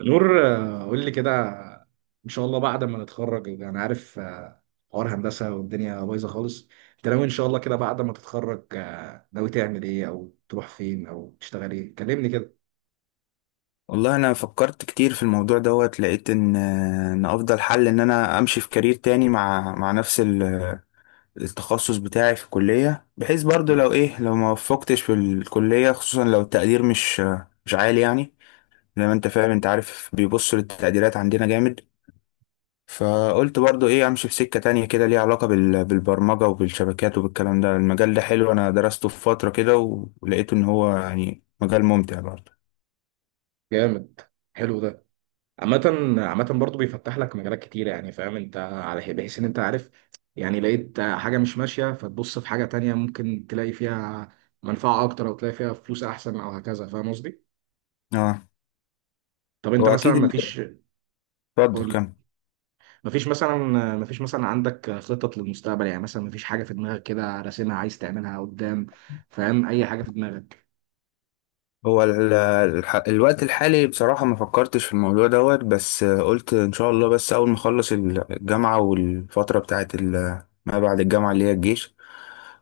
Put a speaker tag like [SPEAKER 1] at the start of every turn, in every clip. [SPEAKER 1] نور، قول لي كده. ان شاء الله بعد ما نتخرج انا يعني عارف، حوار هندسه والدنيا بايظه خالص. انت ناوي ان شاء الله كده بعد ما تتخرج، ناوي تعمل ايه او تروح فين او تشتغل ايه؟ كلمني كده.
[SPEAKER 2] والله انا فكرت كتير في الموضوع دوت. لقيت ان افضل حل ان انا امشي في كارير تاني مع نفس التخصص بتاعي في الكلية، بحيث برضو لو ايه لو ما وفقتش في الكلية، خصوصا لو التقدير مش عالي يعني. زي ما انت فاهم، انت عارف بيبصوا للتقديرات عندنا جامد. فقلت برضو ايه، امشي في سكة تانية كده ليها علاقة بالبرمجة وبالشبكات وبالكلام ده. المجال ده حلو، انا درسته في فترة كده ولقيت ان هو يعني مجال ممتع برضو.
[SPEAKER 1] جامد. حلو ده. عامة، عامة برضه بيفتح لك مجالات كتير، يعني فاهم انت على بحيث ان انت عارف. يعني لقيت حاجة مش ماشية، فتبص في حاجة تانية ممكن تلاقي فيها منفعة أكتر أو تلاقي فيها فلوس أحسن أو هكذا، فاهم قصدي؟
[SPEAKER 2] اه.
[SPEAKER 1] طب أنت
[SPEAKER 2] هو
[SPEAKER 1] مثلا
[SPEAKER 2] اكيد ال- اتفضل كمل.
[SPEAKER 1] مفيش مثلا مفيش مثلا عندك خطط للمستقبل؟ يعني مثلا مفيش حاجة في دماغك كده راسمها عايز تعملها قدام؟ فاهم أي حاجة في دماغك؟
[SPEAKER 2] الوقت الحالي بصراحة ما فكرتش في الموضوع دوت، بس قلت إن شاء الله بس أول ما أخلص الجامعة، والفترة بتاعت ما بعد الجامعة اللي هي الجيش.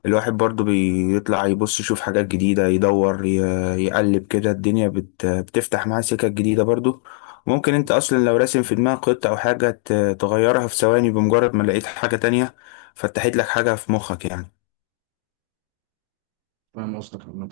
[SPEAKER 2] الواحد برضو بيطلع يبص يشوف حاجات جديدة، يدور يقلب كده. الدنيا بتفتح معاه سكة جديدة برضو. ممكن أنت أصلا لو راسم في دماغك خطة أو حاجة تغيرها في ثواني بمجرد ما لقيت حاجة تانية فتحت لك حاجة في مخك يعني.
[SPEAKER 1] فاهم قصدك، عامة.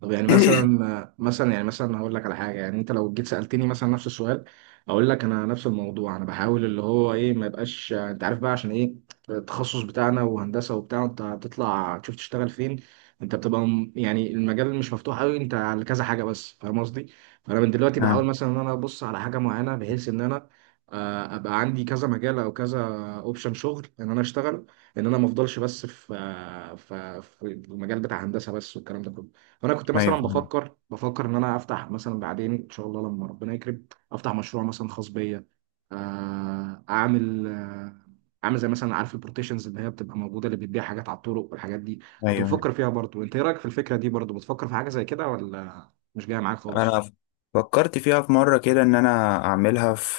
[SPEAKER 1] طب يعني مثلا هقول لك على حاجه. يعني انت لو جيت سالتني مثلا نفس السؤال، اقول لك انا نفس الموضوع، انا بحاول اللي هو ايه ما يبقاش، انت عارف بقى عشان ايه، التخصص بتاعنا وهندسه وبتاع، انت هتطلع تشوف تشتغل فين. انت بتبقى يعني المجال مش مفتوح قوي، انت على كذا حاجه بس، فاهم قصدي. فانا من دلوقتي بحاول
[SPEAKER 2] آه.
[SPEAKER 1] مثلا ان انا ابص على حاجه معينه بحيث ان انا، ابقى عندي كذا مجال او كذا اوبشن شغل ان انا اشتغل، ان انا ما افضلش بس في آه، في في المجال بتاع هندسه بس والكلام ده كله. انا كنت مثلا
[SPEAKER 2] أيوه،
[SPEAKER 1] بفكر ان انا افتح مثلا بعدين ان شاء الله لما ربنا يكرم، افتح مشروع مثلا خاص بيا. آه، اعمل آه، اعمل زي مثلا، عارف البروتيشنز اللي هي بتبقى موجوده اللي بتبيع حاجات على الطرق والحاجات دي. كنت
[SPEAKER 2] أيوه.
[SPEAKER 1] بفكر فيها برضو. انت ايه رايك في الفكره دي؟ برضو بتفكر في حاجه زي كده ولا مش جايه معاك خالص؟
[SPEAKER 2] انا فكرت فيها في مره كده ان انا اعملها في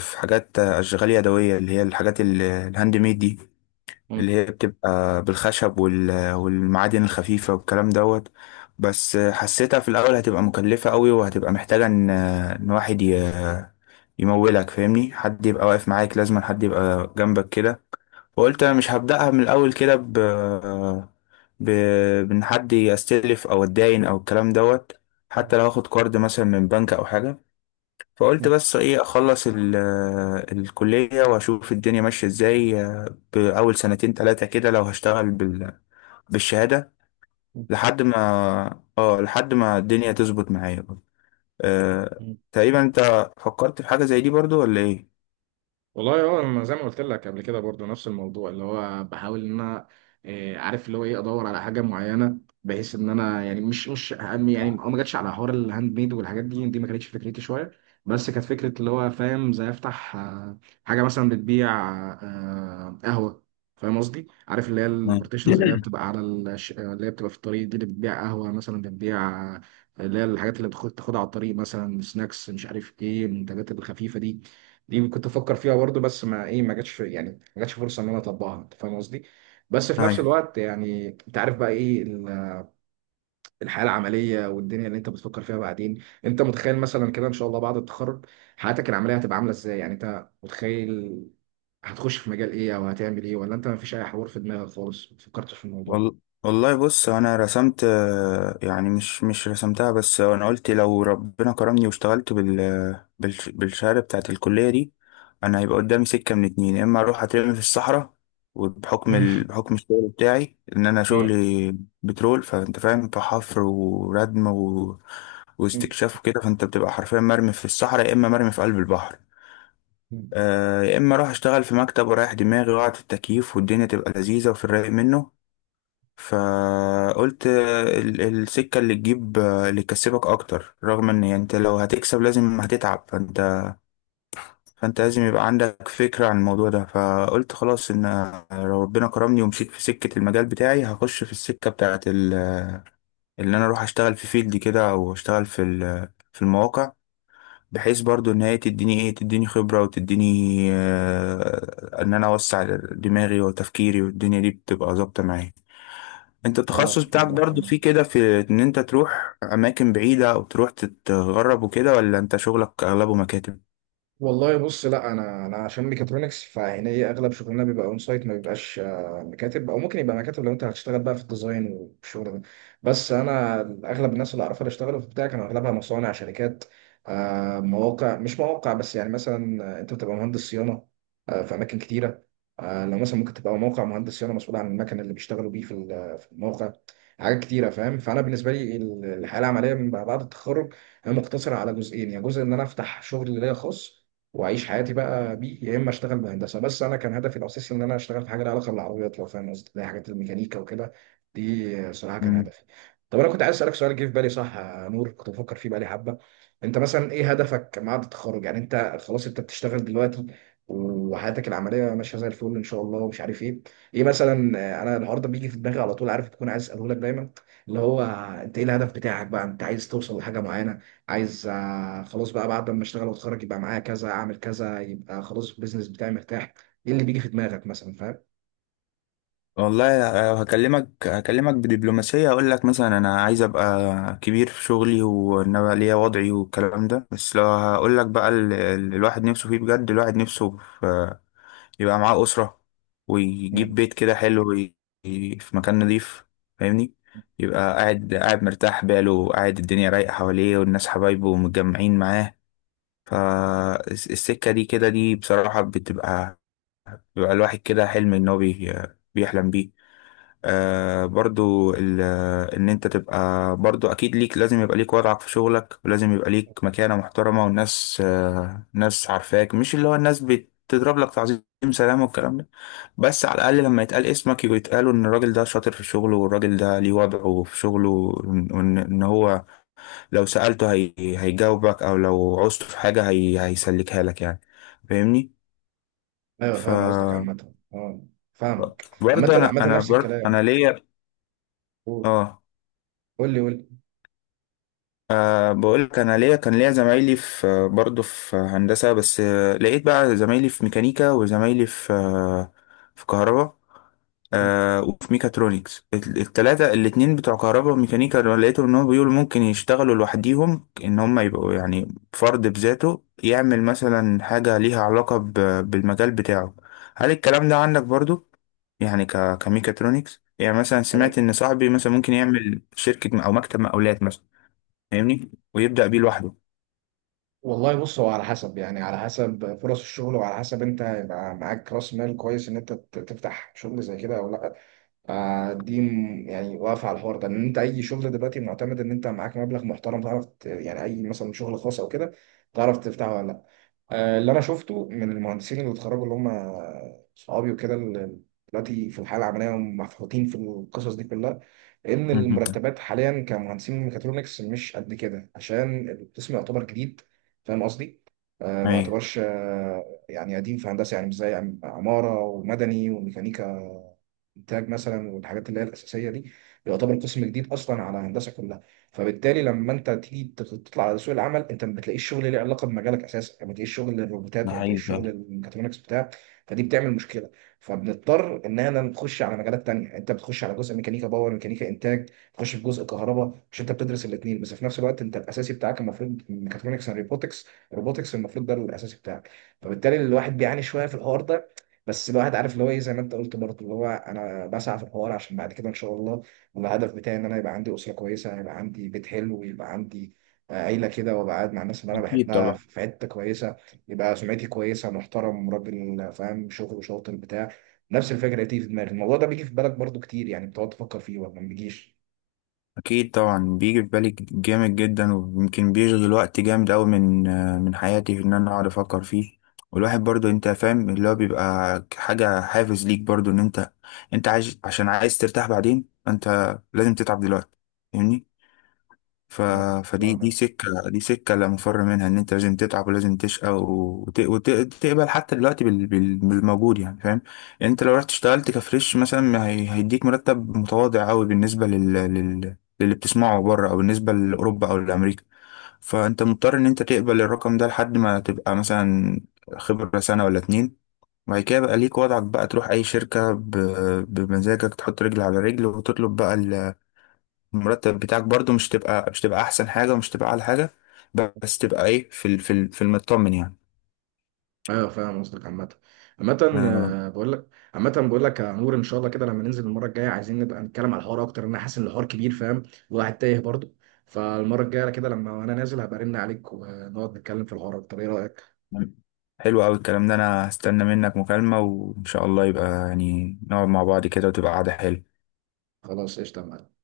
[SPEAKER 2] في حاجات اشغال يدويه، اللي هي الحاجات الهاند ميد دي، اللي هي بتبقى بالخشب والمعادن الخفيفه والكلام دوت. بس حسيتها في الاول هتبقى مكلفه قوي، وهتبقى محتاجه ان واحد يمولك. فاهمني، حد يبقى واقف معاك، لازم حد يبقى جنبك كده. فقلت انا مش هبدأها من الاول كده ب ب بان حد يستلف او اتداين او الكلام دوت، حتى لو هاخد كارد مثلا من بنك او حاجه. فقلت بس ايه، اخلص الكليه واشوف الدنيا ماشيه ازاي باول سنتين ثلاثه كده، لو هشتغل بالشهاده لحد ما، اه لحد ما الدنيا تظبط معايا. أه...
[SPEAKER 1] مم.
[SPEAKER 2] تقريبا انت فكرت في حاجه زي دي برضو ولا ايه؟
[SPEAKER 1] والله هو انا زي ما قلت لك قبل كده برضو نفس الموضوع، اللي هو بحاول ان انا، عارف اللي هو ايه، ادور على حاجه معينه بحيث ان انا، يعني مش مش أهم- يعني ما جاتش على حوار الهاند ميد والحاجات دي ما كانتش فكرتي شويه. بس كانت فكره، اللي هو فاهم، زي افتح، حاجه مثلا بتبيع قهوه. فاهم قصدي؟ عارف اللي هي
[SPEAKER 2] مم.
[SPEAKER 1] البارتيشنز اللي هي بتبقى على الش... اللي هي بتبقى في الطريق، دي اللي بتبيع قهوه مثلا بتبيع، آه، اللي هي الحاجات اللي بتاخدها على الطريق، مثلا سناكس مش عارف ايه، المنتجات الخفيفه دي. دي كنت افكر فيها برضو، بس ما ايه ما جاتش يعني ما جاتش فرصه ان انا اطبقها، انت فاهم قصدي. بس في نفس
[SPEAKER 2] ايوه.
[SPEAKER 1] الوقت، يعني انت عارف بقى ايه الحياه العمليه والدنيا اللي انت بتفكر فيها بعدين. انت متخيل مثلا كده ان شاء الله بعد التخرج حياتك العمليه هتبقى عامله ازاي؟ يعني انت متخيل هتخش في مجال ايه او هتعمل ايه؟ ولا انت ما فيش اي حوار في دماغك خالص، ما فكرتش في الموضوع؟
[SPEAKER 2] وال- والله بص، انا رسمت يعني مش رسمتها، بس انا قلت لو ربنا كرمني واشتغلت بالشهاده بتاعت الكليه دي، انا هيبقى قدامي سكه من اتنين. يا اما اروح اترمي في الصحراء، وبحكم بحكم الشغل بتاعي، ان انا
[SPEAKER 1] مم.
[SPEAKER 2] شغلي بترول، فانت فاهم، فحفر وردم
[SPEAKER 1] مم.
[SPEAKER 2] واستكشاف وكده، فانت بتبقى حرفيا مرمي في الصحراء يا اما مرمي في قلب البحر.
[SPEAKER 1] مم.
[SPEAKER 2] يا اما اروح اشتغل في مكتب ورايح دماغي وقعد التكييف، والدنيا تبقى لذيذه وفي الرايق منه. فقلت السكة اللي اللي تكسبك أكتر، رغم إن يعني أنت لو هتكسب لازم هتتعب. فأنت لازم يبقى عندك فكرة عن الموضوع ده. فقلت خلاص، إن لو ربنا كرمني ومشيت في سكة المجال بتاعي، هخش في السكة بتاعت اللي أنا أروح أشتغل في فيلد كده، أو أشتغل في المواقع، بحيث برضو إن هي تديني إيه، تديني خبرة وتديني إن أنا أوسع دماغي وتفكيري، والدنيا دي بتبقى ظابطة معايا. انت
[SPEAKER 1] اه،
[SPEAKER 2] التخصص بتاعك
[SPEAKER 1] فاهم.
[SPEAKER 2] برضو فيه كده، في ان انت تروح اماكن بعيدة او تروح تتغرب وكده، ولا انت شغلك اغلبه مكاتب؟
[SPEAKER 1] والله بص، لا، انا عشان ميكاترونكس، فهنا هي اغلب شغلنا بيبقى اون سايت، ما بيبقاش مكاتب، او ممكن يبقى مكاتب لو انت هتشتغل بقى في الديزاين والشغل ده. بس انا اغلب الناس اللي اعرفها اللي اشتغلوا في بتاع كانوا اغلبها مصانع، شركات، مواقع. مش مواقع بس، يعني مثلا انت بتبقى مهندس صيانه في اماكن كتيره. لو مثلا ممكن تبقى موقع مهندس صيانه مسؤول عن المكن اللي بيشتغلوا بيه في الموقع. حاجات كتيره فاهم. فانا بالنسبه لي الحياه العمليه من بعد التخرج هي مقتصره على جزئين: يا جزء ان انا افتح شغل ليا خاص واعيش حياتي بقى بيه، يا اما اشتغل بهندسه بس. انا كان هدفي الاساسي ان انا اشتغل في حاجه لها علاقه بالعربيات، لو فاهم قصدي، اللي هي حاجات الميكانيكا وكده. دي صراحه كان
[SPEAKER 2] مم.
[SPEAKER 1] هدفي. طب انا كنت عايز اسالك سؤال جه في بالي، صح يا نور، كنت بفكر فيه بقالي حبه. انت مثلا ايه هدفك بعد التخرج؟ يعني انت خلاص، انت بتشتغل دلوقتي وحياتك العمليه ماشيه زي الفل ان شاء الله ومش عارف ايه، ايه مثلا، انا النهارده بيجي في دماغي على طول، عارف، تكون عايز اساله لك دايما، اللي هو انت ايه الهدف بتاعك بقى؟ انت عايز توصل لحاجه معينه؟ عايز خلاص بقى بعد ما اشتغل واتخرج يبقى معايا كذا، اعمل كذا، يبقى خلاص البيزنس بتاعي مرتاح؟ ايه اللي بيجي في دماغك مثلا فاهم؟
[SPEAKER 2] والله هكلمك، هكلمك بدبلوماسية. اقول لك مثلا انا عايز ابقى كبير في شغلي، وان انا ليا وضعي والكلام ده. بس لو هقول لك بقى، الواحد نفسه فيه بجد. الواحد نفسه في يبقى معاه أسرة، ويجيب
[SPEAKER 1] مم.
[SPEAKER 2] بيت كده حلو في مكان نظيف. فاهمني، يبقى قاعد، قاعد مرتاح باله، قاعد الدنيا رايقة حواليه والناس حبايبه ومتجمعين معاه. فالسكة دي كده دي بصراحة بتبقى، بيبقى الواحد كده حلم إن هو بيحلم بيه. آه، برضو ال- إن أنت تبقى برضو أكيد ليك لازم يبقى ليك وضعك في شغلك، ولازم يبقى ليك مكانة محترمة، والناس ناس عارفاك، مش اللي هو الناس بتضرب لك تعظيم سلام والكلام ده، بس على الأقل لما يتقال اسمك يبقى يتقالوا إن الراجل ده شاطر في شغله، والراجل ده ليه وضعه في شغله، إن هو لو سألته هيجاوبك، أو لو عوزته في حاجة هيسلكها لك يعني. فاهمني؟
[SPEAKER 1] ايوه،
[SPEAKER 2] ف
[SPEAKER 1] فاهم قصدك، عامة، اه. فاهمك، عامة،
[SPEAKER 2] برضه، أنا
[SPEAKER 1] عامة
[SPEAKER 2] أنا
[SPEAKER 1] نفس
[SPEAKER 2] برضه
[SPEAKER 1] الكلام.
[SPEAKER 2] أنا ليا.
[SPEAKER 1] قول
[SPEAKER 2] آه.
[SPEAKER 1] قول لي قول لي.
[SPEAKER 2] بقول لك، انا ليا كان ليا زمايلي، في برضه في هندسه، بس لقيت بقى زمايلي في ميكانيكا، وزمايلي في في كهرباء،
[SPEAKER 1] مم.
[SPEAKER 2] أه، وفي ميكاترونكس. التلاتة، الاتنين بتوع كهرباء وميكانيكا دول، لقيتهم ان هم بيقولوا ممكن يشتغلوا لوحديهم، ان هم يبقوا يعني فرد بذاته يعمل مثلا حاجه ليها علاقه بالمجال بتاعه. هل الكلام ده عندك برضه؟ يعني كميكاترونكس، يعني مثلا سمعت
[SPEAKER 1] خلاص.
[SPEAKER 2] ان صاحبي مثلا ممكن يعمل شركه او مكتب مقاولات مثلا، فاهمني، ويبدأ بيه لوحده.
[SPEAKER 1] والله بص، هو على حسب، يعني على حسب فرص الشغل وعلى حسب انت يبقى معاك راس مال كويس، ان انت تفتح شغل زي كده او لا. دي يعني واقفه على الحوار ده، ان انت اي شغل دلوقتي معتمد ان انت معاك مبلغ محترم تعرف يعني اي مثلا شغل خاص او كده تعرف تفتحه ولا لا. اللي انا شفته من المهندسين اللي اتخرجوا اللي هم صحابي وكده، اللي دلوقتي في الحاله العمليه ومفحوطين في القصص دي كلها، ان
[SPEAKER 2] مهم.
[SPEAKER 1] المرتبات حاليا كمهندسين ميكاترونكس مش قد كده عشان القسم يعتبر جديد. فاهم قصدي؟ ما
[SPEAKER 2] ايوه،
[SPEAKER 1] يعتبرش يعني قديم في هندسه، يعني مش زي عماره ومدني وميكانيكا انتاج مثلا، والحاجات اللي هي الاساسيه دي. يعتبر قسم جديد اصلا على هندسه كلها. فبالتالي لما انت تيجي تطلع على سوق العمل، انت ما بتلاقيش شغل ليه علاقه بمجالك اساسا، ما بتلاقيش شغل للروبوتات،
[SPEAKER 2] ده
[SPEAKER 1] ما
[SPEAKER 2] حقيقي
[SPEAKER 1] بتلاقيش شغل
[SPEAKER 2] فعلا.
[SPEAKER 1] للميكاترونكس بتاع. فدي بتعمل مشكله. فبنضطر ان احنا نخش على مجالات تانية، يعني انت بتخش على جزء ميكانيكا باور، ميكانيكا انتاج، تخش في جزء كهرباء. مش انت بتدرس الاثنين بس في نفس الوقت، انت الاساسي بتاعك المفروض ميكاترونكس اند روبوتكس. روبوتكس المفروض ده الاساسي بتاعك. فبالتالي الواحد بيعاني شويه في الحوار ده. بس الواحد عارف اللي هو ايه، زي ما انت قلت برضه، اللي هو انا بسعى في الحوار عشان بعد كده ان شاء الله، الهدف بتاعي ان انا يبقى عندي اسره كويسه، يبقى عندي بيت حلو، ويبقى عندي عيله كده، وابقى قاعد مع الناس اللي انا
[SPEAKER 2] أكيد
[SPEAKER 1] بحبها
[SPEAKER 2] طبعا،
[SPEAKER 1] في حته كويسه. يبقى سمعتي كويسه، محترم، راجل فاهم شغل، شاطر بتاع. نفس الفكره دي في دماغي، الموضوع ده بيجي في بالك برضو كتير؟ يعني بتقعد تفكر فيه ولا ما بيجيش؟
[SPEAKER 2] أكيد طبعا. بيجي في بالي جامد جدا، ويمكن بيشغل وقت جامد أوي من حياتي، في إن أنا أقعد أفكر فيه. والواحد برضو أنت فاهم، اللي هو بيبقى حاجة حافز ليك برضو، إن أنت عايز، عشان عايز ترتاح بعدين أنت لازم تتعب دلوقتي، فاهمني. ف...
[SPEAKER 1] آه، آه،
[SPEAKER 2] فدي، دي
[SPEAKER 1] آه.
[SPEAKER 2] سكة، لا مفر منها، ان انت لازم تتعب ولازم تشقى، تقبل حتى دلوقتي بالموجود يعني، فاهم. يعني انت لو رحت اشتغلت كفريش مثلا، ما هيديك مرتب متواضع قوي بالنسبة للي بتسمعه بره، او بالنسبة لاوروبا او لامريكا. فانت مضطر ان انت تقبل الرقم ده لحد ما تبقى مثلا خبرة سنة ولا اتنين، وبعد كده بقى ليك وضعك، بقى تروح اي شركة بمزاجك، تحط رجل على رجل، وتطلب بقى المرتب بتاعك برضو. مش تبقى احسن حاجه، ومش تبقى اعلى حاجه، بس تبقى ايه، في المطمن يعني.
[SPEAKER 1] ايوه، فاهم قصدك، عامة. عامة
[SPEAKER 2] آه.
[SPEAKER 1] بقول لك. عامة بقول لك يا نور، ان شاء الله كده لما ننزل المرة الجاية عايزين نبقى نتكلم على الحوار اكتر، لأن انا حاسس ان الحوار كبير فاهم. والواحد تايه برضه. فالمرة الجاية كده لما انا نازل هبقى ارن عليك ونقعد نتكلم في الحوار اكتر، ايه رأيك؟
[SPEAKER 2] حلو قوي الكلام ده، انا هستنى منك مكالمه، وان شاء الله يبقى يعني نقعد مع بعض كده وتبقى قعده حلوه.
[SPEAKER 1] خلاص، قشطة يا معلم.